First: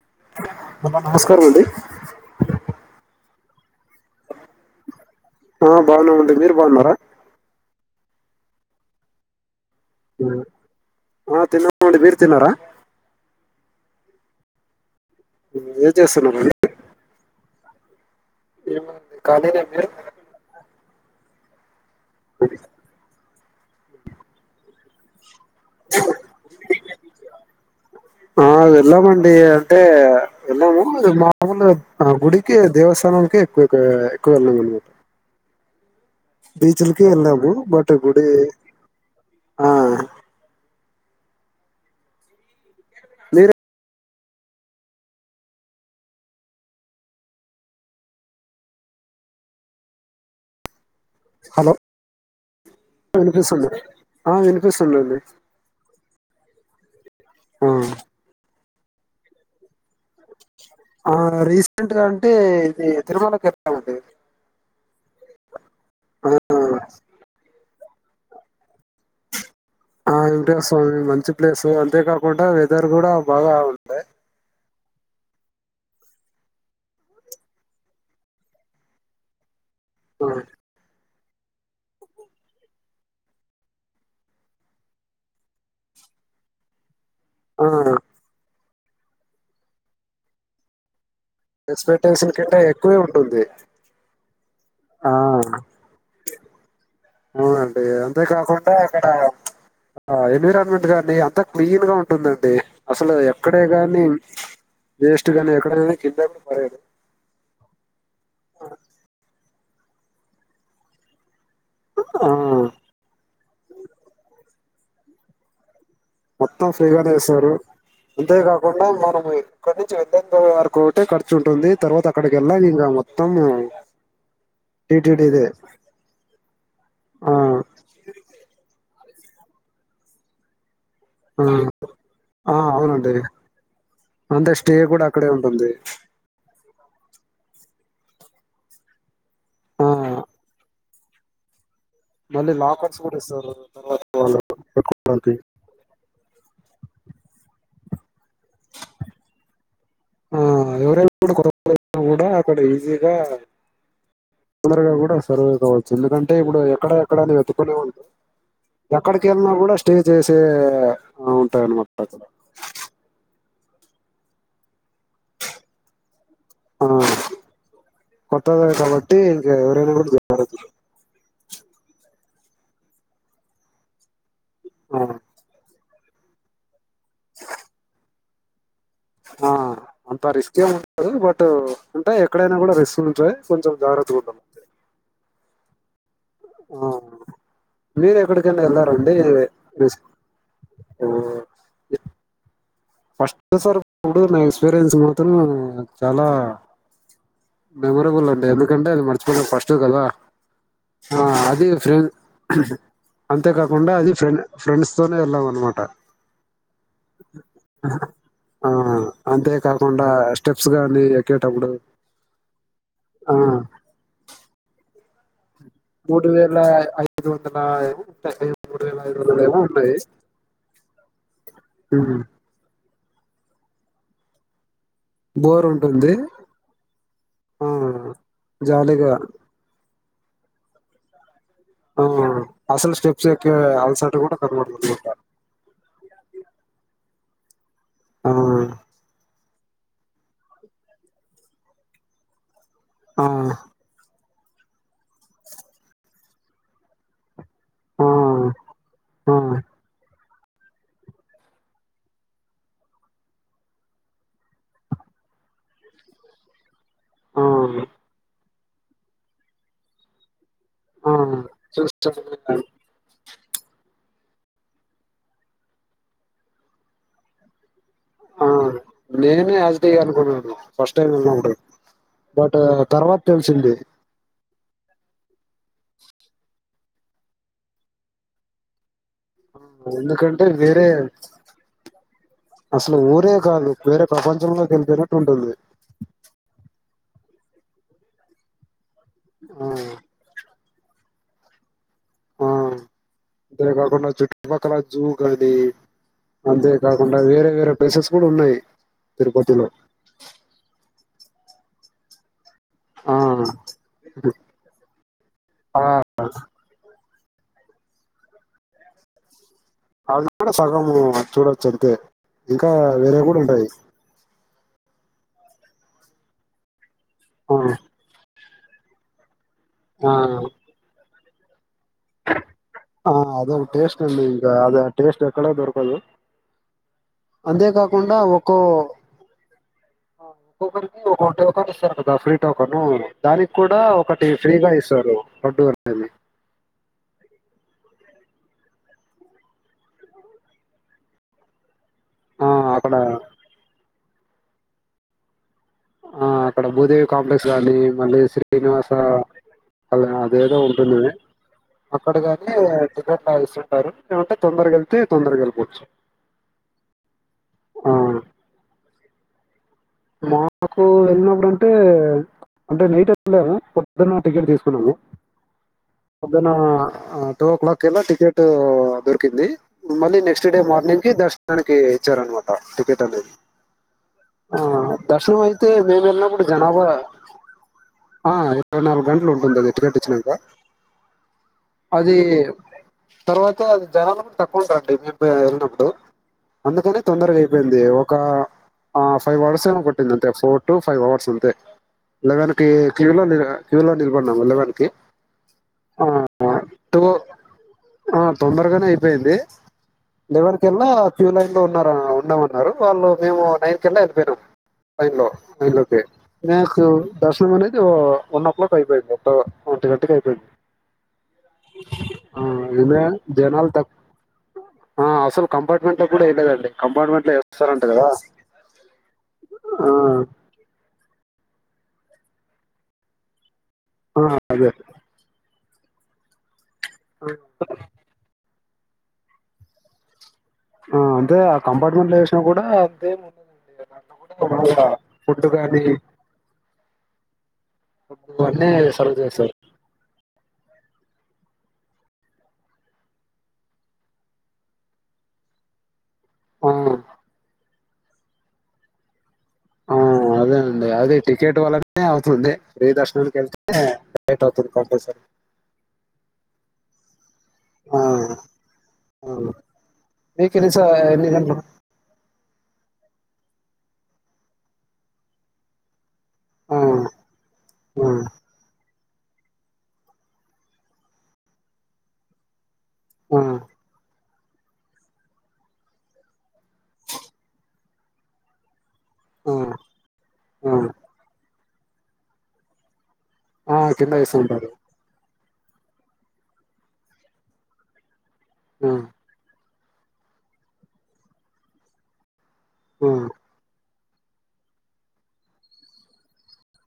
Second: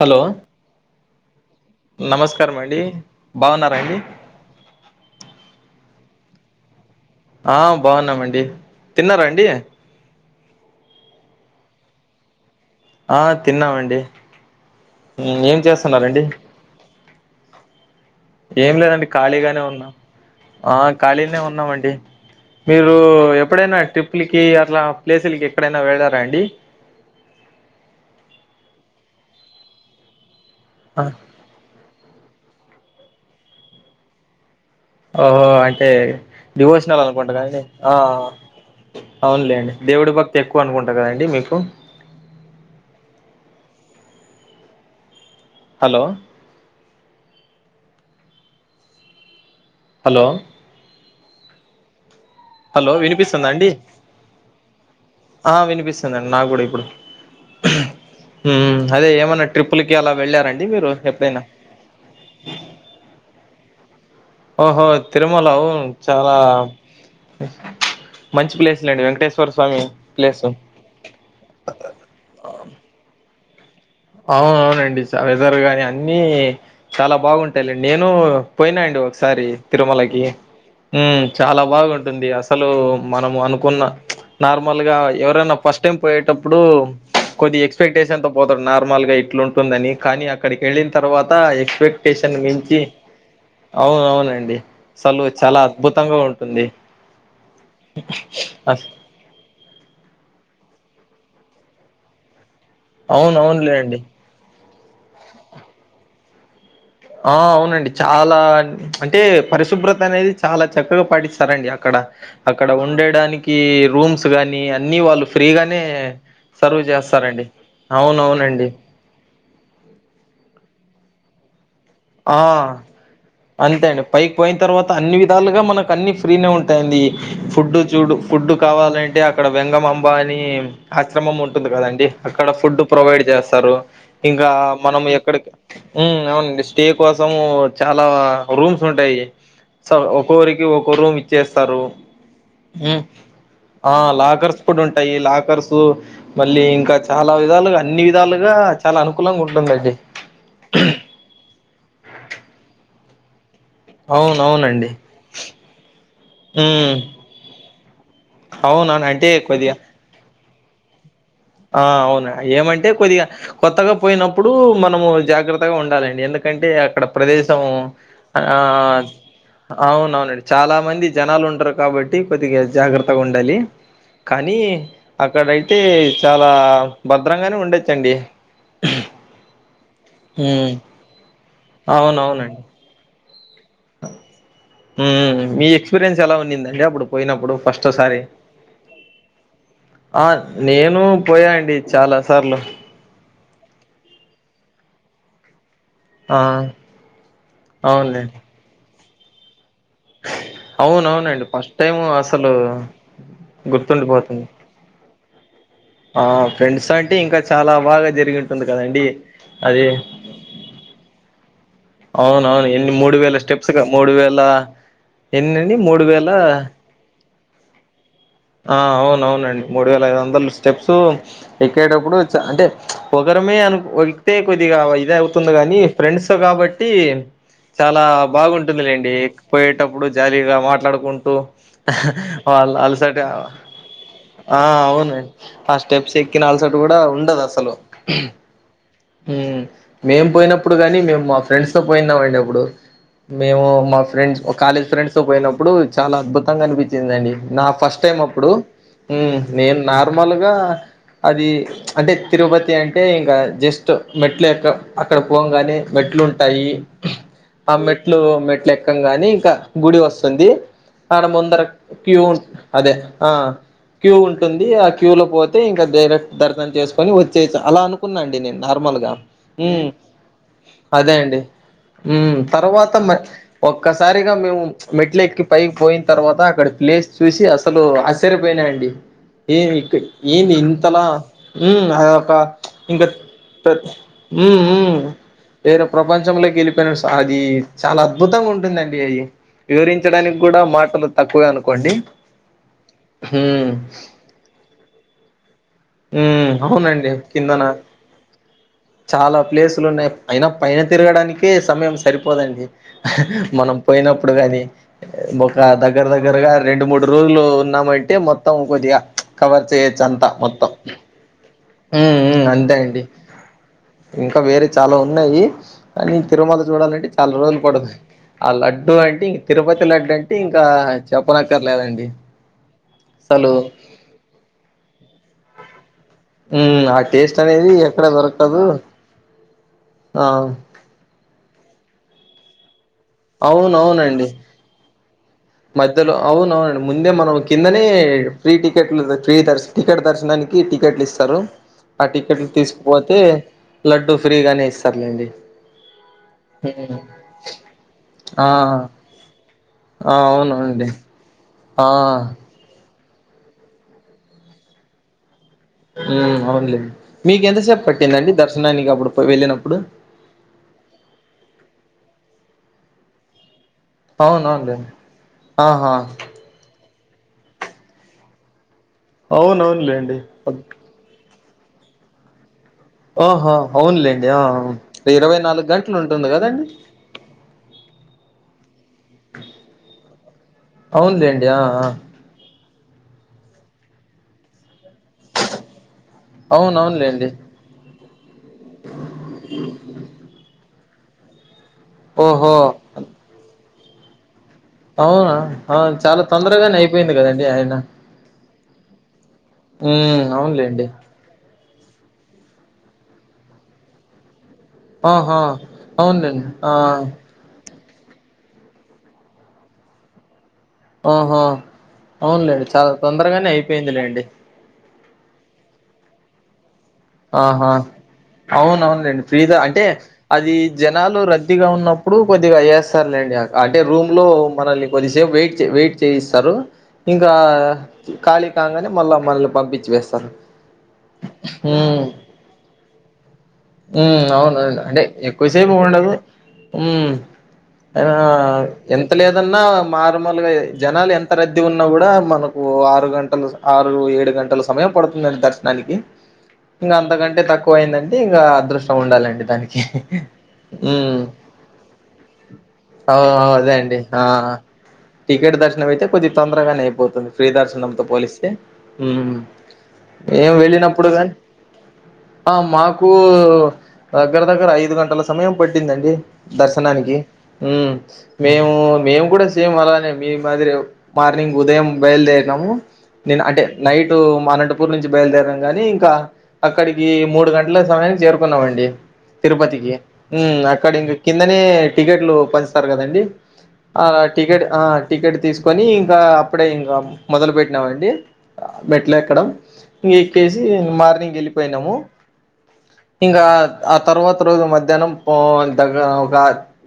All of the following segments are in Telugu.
హలో అమ్మా నమస్కారం అండి నమస్కారం అండి బాగున్నారా అండి ఆ బాగున్నాము అండి మీరు బాగున్నారా ఆ బాగున్నామండి తిన్నారా అండి ఆ తిన్నాం అండి మీరు తిన్నారా ఆ తిన్నామండి ఉ ఏం చేస్తున్నారు అండి ఏం లేదండి ఏమండి, ఖాళీగానే ఖాళీనే మీరు ఉన్నాం ఆ ఖాళీనే ఉన్నాం అండి మీరు ఎప్పుడైనా ట్రిప్లుకి అట్లా ప్లేసులికి ఎక్కడైనా వెళ్ళారా అండి ఆ వెళ్లామండి అంటే వెళ్ళాము మాములు ఆ గుడికి దేవస్థానం కి ఎక్కు ఎక్కువ ఎక్కువ వెళ్ళాము ఓహో అంటే డివోషనల్ బీచ్లకి అనుకుంటా వెళ్ళాము కానీ బట్ ఆ గుడి ఆ అవునులేండి దేవుడి భక్తి ఎక్కువ అనుకుంటా కదండి మీకు మీరే హలో హలో హలో హలో వినిపిస్తుందా వినిపిస్తుంది అండి ఆ వినిపిస్తుందండి ఆ వినిపిస్తుందండి నాకు ఉ అదేమన్నా ట్రిప్ ఆ రీసెంట్ గా అంటే ఇది తిరుమలకి వెళ్తామండి హ తిరుమల వు చాలా మంచి ప్లేస్‌లెండి వెంకటేశ్వర స్వామి ఆ ప్లేసు. ఏమిట స్వామి మంచి ప్లేసు అంతే కాకుండా వెదర్ కూడా బా రజర్ గాని అన్ని చాలా బాగుంటాయిలండి నేను పోయినా అండి ఒకసారి తిరుమలకి చాలా బాగుంటుంది అసలు మనము అనుకున్న నార్మల్ గా ఎవరైనా ఫస్ట్ టైం పోయేటప్పుడు కొద్ది ఆ ఎక్స్పెక్టేషన్ తో పోతాడు నార్మల్ గా ఇట్లుంటుందని కానీ అక్కడికి వెళ్ళిన తర్వాత అ ఎక్స్పెక్టేషన్ కంటే మించి ఎక్కువే ఉంటుంది అవున అవునండి ఆ అసలు చాలా అద్భుతంగా ఉంటుంది అ ఆ ఎన్విరాన్మెంట్ కాగానీ అంతా క్లీన్ గా ఉంటుందండి అసలు ఎక్కడే అవునవునులేండి గాని వేస్ట్ గానీ ఎక్కడ కానీ కింద కూడా పరలేదు ఆ అవునండి చాలా అంటే పరిశుభ్రత అనేది చాలా చక్కగా పడిస్త సరండి అక్కడ ఆ అక్కడ ఉండేడానికి రూమ్స్ గాని అన్ని వాళ్ళు ఫ్రీగానే మొత్తం సర్వ్ ఫ్రీగానే చేస్తారండి చేసారు అంతే అవునవునండి కాకుండా మనం ఇక్క ను వెె వరకు ఖర్చు ఉంటు తర్వాత ఆ అక్కడికెళ్లాం మొత్తం అంతే అండి పైకి పోయిన తర్వాత అన్ని టీటీడీదే విధాలుగా మనకు అన్ని ఫ్రీనే ఉంటాయండి ఆ ఫుడ్ చూడు ఫుడ్ కావాలంటే అక్కడ వెంగమాంబ అని ఆశ్రమం ఆ ఉంటుంది కదండి అక్కడ ఆ ఫుడ్ అవునండి ప్రొవైడ్ చేస్తారు ఇంకా అంతే స్టే మనం కూడా అక్కడే ఎక్కడ ఉంటుంది ఉమ్ అవునండి స్టే కోసం చాలా రూమ్స్ ఉంటాయి ఆ సొ ఒక్కొరికి ఒక్కొ రూమ్ ఇచ్చేస్తారు మళ్ళీ లాకర్స్ ఉమ్ కూడా ఇస్తారు ఆ తర్వాత వాళ్ళు లాకర్స్ కూడా ఉంటాయి పెట్టుకోవడానికి లాకర్స్ మళ్ళీ ఇంకా చాలా విధాలుగా అన్ని విధాలుగా చాలా అనుకూలంగా ఉంటుందండి ఆ ఎవరైనా కూడా కొత్త కూడా అక్కడ ఈజీగా అవునవునండి తోందరగా కూడా సర్వే కావచ్చు ఎందుకంటే ఇప్పుడు ఎక్కడ ఉమ్ ఎక్కడ అని వెతుకోనే ఉం అవునా ఎక్కడికి అంటే వెళ్ళిన కూడా కొద్దిగా స్టే చేసే ఆ, ఉంటాయి ఆ అన్నమాట అక్కడ అవునా ఏమంటే కొద్దిగా కొత్తగా పోయినప్పుడు మనము జాగ్రత్తగా ఉండాలండి ఎందుక ఎందుకంటే ఆ, అక్కడ ప్రదేశము ఆ కొత్తదే కాబట్టి ఇంకా ఎవరైనా కూడా అవునవునండి జాగ్రత్త చాలా మంది జనాలు ఉంటారు కాబట్టి కొద్దిగా జాగ్రత్తగా ఉండాలి కానీ ఆ, అక్కడయితే చాలా భద్రం గానే ఉండోచ్చండి ఆ అంత రిస్కే ఎం ఉండదు బట్ అంటే ఎక్కడైనా అవునవునండి కూడా రిస్క్ ఉంటది కొంచం జాగ్రత్తగా ఉందాం అంతే ఉమ్ మీ ఎక్స్పీరియన్స్ ఎలా ఉన్నిందండి అప్పుడు పోయినప్పుడు ఫస్ట్ మీరు సారి ఎక్కడికైనా వెళ్ళారండి రిస్క్ ఆ నేను పోయా అండి చాలా సార్లు ఫస్ట్ సారి పోయినప్పుడు నా ఎక్స్పీరియన్స్ మాత్రం చాలా ఆ అవునండి మెమరబుల్ అండి ఎందుకంటే అది మర్చిపోలేం ఫస్ట్ కదా ఆ అవునవునండి అది ఫస్ట్ టైం ఫ్రె అసలు అంతేకాకుండా అది ఫ్రె గుర్తుండిపోతుంది ఫ్రెండ్స్ తోనే వెళ్ళమండీ అన్నమాట ఆ ఫ్రెండ్స్ అంటే ఇంకా చాలా బాగా జరిగి ఉంటుంది ఆ కదండి అది అంతేకాకుండా స్టెప్స్ గానీ ఎక్కేటప్పుడు అవున అవును ఎన్ని మూడు ఆ వేల స్టెప్స్గా మూడు వేల ఎన్ని న్నిమూడు వేల ఐదు వందల ఉంటాయి ఆ మూడు వేల ఐదు అవున వందలు ఏమో అవునండి మూడు ఉన్నాయి వేల ఐదు వందలు స్టెప్స్ ఎక్కేటప్పుడు చాలా అంటే ఒకరమే అను ఎక్కితే కొద్దిగా ఇది అవుతుంది బోర్ గానీ ఉంటుంది ఫ్రెండ్స్ తో కాబట్టి ఆ చాలా జాలీగా బాగుంటుందిలేండి పోయేటప్పుడు జాలీగా మాట్లాడుకుంటూ ఆ అహ్ వాళ్ళు అసలు అలసట స్టెప్స్ ఎక్కే అలసట కూడా ఆ కనబడదనమాట అవును ఆ స్టెప్స్ ఎక్కిన అల్సట కూడా ఉండదు అసలు ఆ ఉమ్ మేం పోయినప్పుడు కానీ మేము మా ఫ్రెండ్స్ తో పోయినాం అండి అప్పుడు ఆ మేము మా ఫ్రెండ్స్ ఒక కాలేజ్ ఫ్రెండ్స్ తో పోయినప్పుడు చాలా అద్భుతంగా అనిపించిందిఅండి ఆ అప్పుడు ఆ నేను నార్మల్ గా అది అంటే తిరుపతి అంటే ఇంకా జస్ట్ మెట్ల ఎక్క అక్కడ పోంగానే మెట్ మెట్లు ఉంటాయి ఆ మెట్లు మెట్లు ఎక్కం గానే ఇంకా గుడి వస్తుంది ఆ ఆడ ముందర క్యూ ఉం చూసాను ఆ క్యూ ఉంటుంది ఆ క్యూ లో పోతే ఇంకా డైరెక్ట్ దర్శనం చేసుకొని వచ్చేసా అలా అను కున్నానండడి ఆ నేను నార్మల్ గా నేనే ఉ యాజిటీగా అనుకున్నాను ఫస్ట్ టైం అదే అండి వెళ్ళినప్పుడు ఉమ్ బట్ తర్వాత మె తెలిసింది ఒక్కసారిగా మేము మెట్లు ఎక్కి పైకి పోయిన తర్వాత అక్కడ ప్లేస్ చూసి అసలు ఆశ్చర్యపోయినాండి ఏమి ఇక్ ఎందుకంటే ఏమి వేరే ఇంతలా ఉమ్ అది ఒక అసలు ఇంకా ఊరే కాదు వేరే ఉ ప్రపంచంలోకి ఉ వెళ్ళిపోయినట్టు ఉంటుంది ఇయన ప్రపంచంలోకి వెళ్ళిపోయినాడు సార్ ఈ చాలా అద్భుతంగా ఉంటుందండి ఆ వివరించడానికి కూడా మాటలు తక్కువే అనుకోండి ఆ ఇదే ఉమ్ కాకుండా చుట్టుపక్కల జూ కానీ ఉమ్ అంతే అవునండి కాకుండా వేరే కిందన వేరే ప్లేసెస్ కూడా ఉన్నాయి చాలా తిరుపతిలో ప్లేసులు ఉన్నాయి అయినా పైన తిరగడానికే సమయం సరిపోదండి ఆ మనం పోయినప్పుడు కాని ఒక దగ్గర దగ్గరగా రెండు మూడు రోజులు ఉన్నామంటే మొత్తం కొద్దిగా కవర్ చేయొచ్చు అంతా మొత్తం ఉం ఉమ్ ఉం అంతే అండి ఉంటాయి ఇంకా వేరే చాలా ఉన్నాయి కానీ తిరుమల చూడాలంటే చాలా ఆ రోజులు పడదు ఆ లడ్డు అంటే తిరుపతి ఆ లడ్డంటే ఇంకా చెప్పనక్కర్లేదండి ఆ అద అసలు టేస్ట్ అండి ఇకా అద టేస్ట్ ఎక్కడ దొరకదు ఉ ఆ టేస్ట్ అనేది ఎక్కడ అంతేకాకుండా దొరకదు ఆ గూగుల్ కి ఒక టోకన్ ఇస్తారు కదా ఫ్రీ టోకన్ దానికి కూడా ఒకటి అవునవునండి ఫ్రీగా ఇస్తారు లడ్డు అనేది మధ్యలో అవున అవునండి ముందే మనం కిందనే ఫ్రీ టికెట్లు ఫ్రీ దర్ టికెట్ దర్శనానికి టికెట్లు ఇస్తారు ఆ టికెట్లు తీసుకుపోతే లడ్డూ ఫ్రీగానే ఇస్తారులేండి ఆ అక్కడ హ్మ్. భూదేవి కాంప్లెక్స్ కానీ మళ్ళీ ఆ శ్రీనివాస అలా ఆ అదేదో అవునండి ఉంటుంది ఆ అక్కడ కానీ ట్లా ఇస్తుంటారు ఏంటే తొందరగా కేలితే తొందరగత అవునులేండి మీక ఎంతసేపు ఆ పట్టిందండి దర్శనానికినికి అప్పుడు వెళ్ళినప్పుడు మాకు వెళ్ళినప్పుడుంటే అంటే నైట్ వెళ్ళారు పొద్ద్దన్న టికెట్ అవునవునులేండి తీసుకున్నాను ఆహా పొద్ద్దన్న టూ ఓ క్లాక్ కిలా టికెట్ దొరికింది అవునవునులేండి మళ్ళీ నెక్స్ట్ డే మార్నింగ్ కి దర్శ తనకి హెచ్చారు అనుమా ఆహా అవునులేండి ఆ ఇరవై దర్శనం నాలుగు అయితే గంటలు మేము ఉంటుంది వెళ్ళినప్పుడు కదండి జనాభా ఆ ఇరవై నాలుగు గంటలు ఉంటుంది అది ఎట్టు గంటచ్చిన అవునులేండి ఆ ఆ తర్వాత అది జనాలకు తక్కవ వెళ్ళినప్పుడు అందుకని అవునవునులేండి తొందరగా అయిపోయింది ఒక స కొట్టింది అంతే ఫోర్ టు ఫైవ్ అవర్స్ అంతే లెవెన్ ఓహో క్యూ లో క్యూలో నిలబడ్డాము అవునా అవును చాలా తొందరగానే టూ అయిపోయింది కదండి అయినా ఆ తొందరగానే అయిపోయింది లెవెన్ అవునులేండి కెల్లా ఫ్యూ ఉ ఉన్నామన్నారు వాళ్ళు మేము నైన్ కెళ్లా వెళ్ళిపోయినాం లైన్ లో ఆహా లైన్ అయిలోకే అవునులేండి ఆ దశనం మ వన్ ఓ క్లాక్ అయిపోయింది ఒ ఒంటి గంటకి అయిపోయింది ఆహా ఆ అవునులేండి చాలా ఇదే తొందరగానే జనాలు తక్కు అయిపోయిందిలేండి ఆ అస కంపార్ట్మెంట్ లో కూడా వెయలేదండి కంపార్ట్మెంట్ లో వేస్తారు అంట కదా అవున అవునండి ఫ్రీద అంటే ఆ అది జనాలు రద్దీగా ఉన్నప్పుడు కొద్దిగా ఏస్తారులేండి అంటే రూమ్ ఆ లో అదే మనల్ని కొద్దిసేపు వెయిట్ వెయిట్ చేయిస్తారు ఇంకా ఖాళీ కాంగానే మళ్ళా మనల్ని పంపించి వేస్తారు ఆ అంటే ఆ కంపార్ట్మెంట్ లో వేసినా కూడా అంతేం ఉండదండి ఉ దాంట్లో కూడా అవునువును బాగా అంటే ఫుడ్ ఎక్కువసేపు కానీ ఉండదు అయినా అన్నీ ఎంత సర్వ్ చేస్తారు లేదన్నా మార్మల్గా జనాలు ఎంత రద్దీ ఉన్నా కూడా మనకు ఆరు గంటలు ఆరు ఏడు గంటల సమయం పడుతుందండి దర్శనానికి ఆ ఇంకా అంతకంటే తక్కువ అయిందంటే ఇంకా అదృష్టం ఉండాలండి దానికి అదేనండి అది ఉమ్ టికెట్ వలనే అవుతుంది ప్ర్రీ అవు దర్శనానికి అదే వెళ్తే అండి ఆ లేట్ అవుతుంది కంపల్సరీ టికెట్ దర్శనం అతే కొద్ది తొందరగానేయి పోతుంది ఆ ఫ్రీదర్శనంతో పోలిస్తే ఆ ఏం మీకు ఎన్ని సా వెళ్ళినప్పుడు ఎన్ని కానీ గంటలు ఆ మాకు దగ్గర దగ్గర ఐదు గంటల సమయం పట్టిందండి ఆ దర్శనానికి ఉమ్ ఆ మేము కూడా సేమ్ అలానే మీ మాదిరే మార్నింగ్ ఉదయం బయలుదేరినాము ఆ నేను అంటే నైట్ మా అనంటపూర్ నుంచి బయలుదేరినాము గాని ఇంకా అక్కడికి మూడు గంటల సమయానికి చేరుకున్నామండి ఆ తిరుపతికి మ్మ్ ఆ అక్కడ ఇంగ కిందనే టికెట్లు పంచుతారు కదండి ఆ కింద టికెట్ వేస్తుంటారు ఆ టికెట్ తీసు కొని ఇంకా అప్పుడే ఇంకా మొదలు పెట్టినామండి ఆ మెట్లు ఎక్కడం ఇంక ఎక్కేసి మార్నింగ్ వెళ్ళిపోయినాము ఆ ఇంకా ఆ తర్వాత రోజు మధ్యానం పో దగ్గర ఒక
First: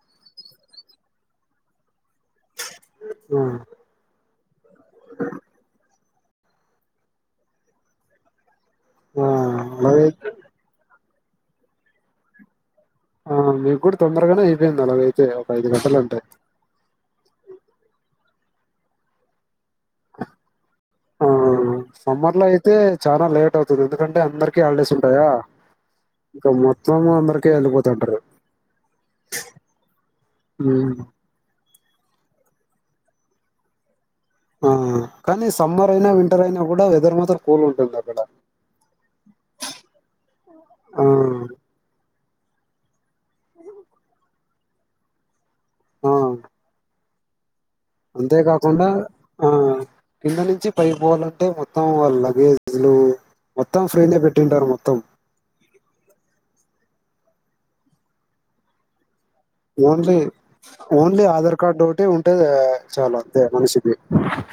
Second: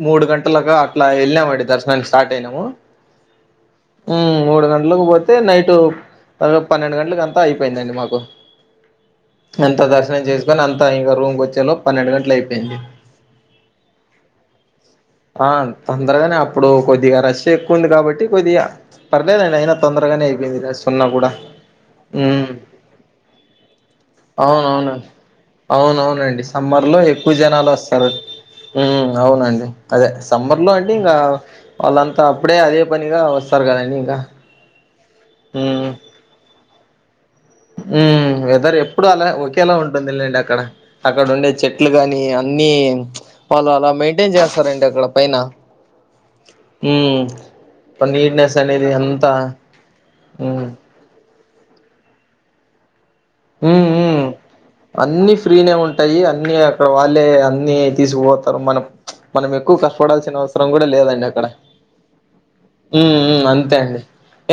మూడు గంటలగా అట్లా వెళ్ళామండి దర్శనం స్టార్ట్ అయినాము అ మ్మ్ మూడు గంటలకు పోతే నైట్ ఆ పన్నెండు గంటలకు అంతా అయిపోయిందండి మాకు ఆ ఎంత అలాగే దర్శనం చేసుకొని అంత ఇంకా రూమ్కి వచ్చేలో పన్నెండు గంటలు అయిపోయింది ఆ మీకు కూడా తొందరగానే అయిపోయింది అలాగైతే ఒక ఆ ఐదు గంటలు అంటే తొందరగానే అప్పుడు కొద్దిగా రష్ ఎక్కువంది కాబట్టి కొద్దిగా పర్లేదండి అయిన తొందరగానే అయిపోయింది రష్ ఉన్నా ఆ కూడా సమ్మర్ లో అయితే చాలా లేట్ అవుతుంది ఎందుకంటే అందరికీ అవునవున హాలిడేస్ ఉంటాయా అవునవునండి ఇంకా సమ్మర్ లో మొత్తం ఎక్కువ అందరికీ జనాలు వస్తారు వెళ్ళిపోతుంటారు మ్మ్ అవునండి అదే సమ్మర్ లో అంటే ఉమ్, ఇంగ వాళ్ళంతా అప్పుడే అదే పనిగా వస్తారు కదండి ఇంకా ఆ కానీ సమ్మర్ అయినా వింటర్ అయినా కూడా వెదర్ మాత్రం కూల్ ఉంటుంది అక్కడ మ్మ్ వెదర్ ఎప్పుడు అలా ఒకేలా ఉంటుందిలేండి అక్కడ ఆ అక్కడ ఉండే చెట్లు గాని అన్ని వాళ్ళు అలా మెయింటైన్ చేస్తారండి అక్కడ పైన ఆ హ్మ్ అంతేకాకుండా ఆ కింద ఉమ్ నుంచి పైకి పోవాలన్ టే మొత్తం ఆ లగేజ్లు మొత్తం మ్మ్ ఫ్రీనే మ్మ్ పెట్టింటారు మొత్తం అన్ని ఫ్రీనే ఉంటాయి అన్ని అ క్కడ వాళ్ళే అన్ని తీసుకుపోతారు మనం మనం ఎక్కువ ఓన్లీ కష్టపడాల్సిన అవసరం కూడా ఓన్లీ లేదండి అక్కడ ఆధార్ కార్డు ఒకటి ఉంటే చాలు మ్మ్ మ్మ్ అంతే మనిషికి అండి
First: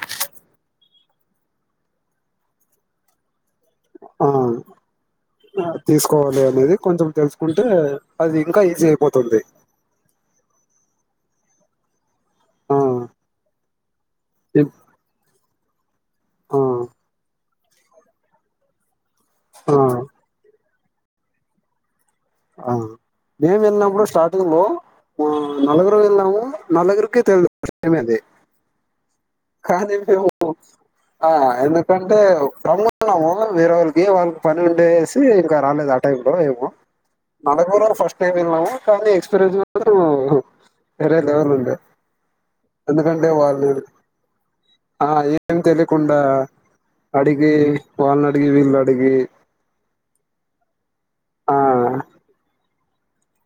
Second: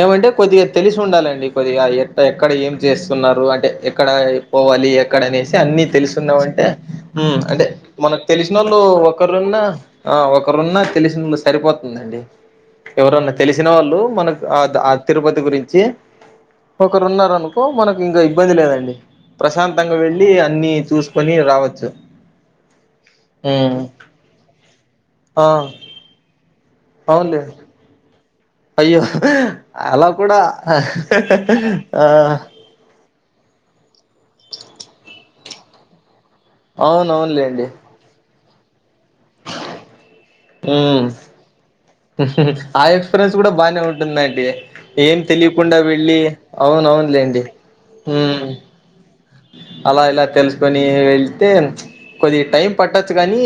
ఏమంటే కొద్దిగా తెలిసి ఉండాలండి కొద్దిగా ఎట్ల ఎక్కడ ఏం చేస్తున్నారు అంటే ఎక్కడ ఆ పోవాలి ఎక్కడనేసి అన్ని తెలుసున్నాం తీసుకోవాలి అంటే అనేది కొంచెం మ్మ్ తెలుసుకుంటే అంటే మనకు అది ఇంకా తెలిసినోళ్ళు తో ఈజీ అయిపోతుంది ఒకరున్నా ఆ ఒకరున్నా తెలిసిన ము సరిపోతుందండి ఆ ఎవరన్నా తెలిసిన వాళ్ళు మనకు ఆ తిరుపతి గురించి ఆ ఒకరున్నారు అనుకో మనకి ఇంగ ఇబ్బంది లేదండి ఆ ప్రశాంతంగా వెళ్ళి అన్ని చూసుకొని రావచ్చు ఆ మేము హ్మ్ వెళ్ళినప్పుడు స్టార్టింగ్ లో ఆ నలగురుము వెళ్ళాము నలగురికి అవునులే తెలిదు అది అయ్యో అలా కాదంటే ఓ కూడా ఎందుకంటే ఆ రమ్ వేరే వాళ్ళకి వాళ్ళకి పని ఉండేసి ఇంకా రాలేదు ఆ టైమ్ లో ఏమో అవునవునులేండి నలగురం ఫస్ట్ టైం వెళ్ళాము కానీ ఎక్స్పీరియన్స్ మాత్రమే ఉమ్ వేరే లెవెల్ ఉండె ఆ ఎక్స్పీరియన్స్ కూడా బానే ఉంటుందండి ఏం తెలియకుండా వెళ్ళి అవును అవును లే అడిగి వాళ్నడిగి వీళ్నడిగి అలా ఇలా తెల్సుకొని తే ఆ కొద్ది టైం పట్టొచ్చు కానీ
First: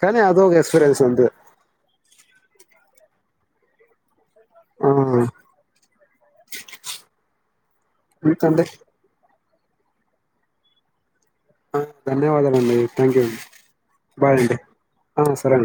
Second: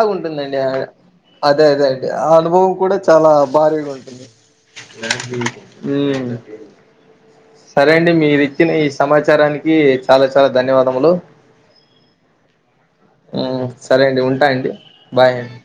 కానీ అదొక ఎక్స్పీరియన్స్ అంతే అదే అదే అండి ఆ అనుభవం కూడా చాలా భారీగా ఉంటుంది ఆ మ్మ్ సరే అండి అంతే అండి మీరిచ్చిన ఈ సమాచారానికి చాలా చాలా ధన్యవాదములు ధన్యవాదాలండి థ్యాంక్ యూ అండి మ్మ్ సరే అండి ఉంటా అండి ఆ బాయ్ సరే అండి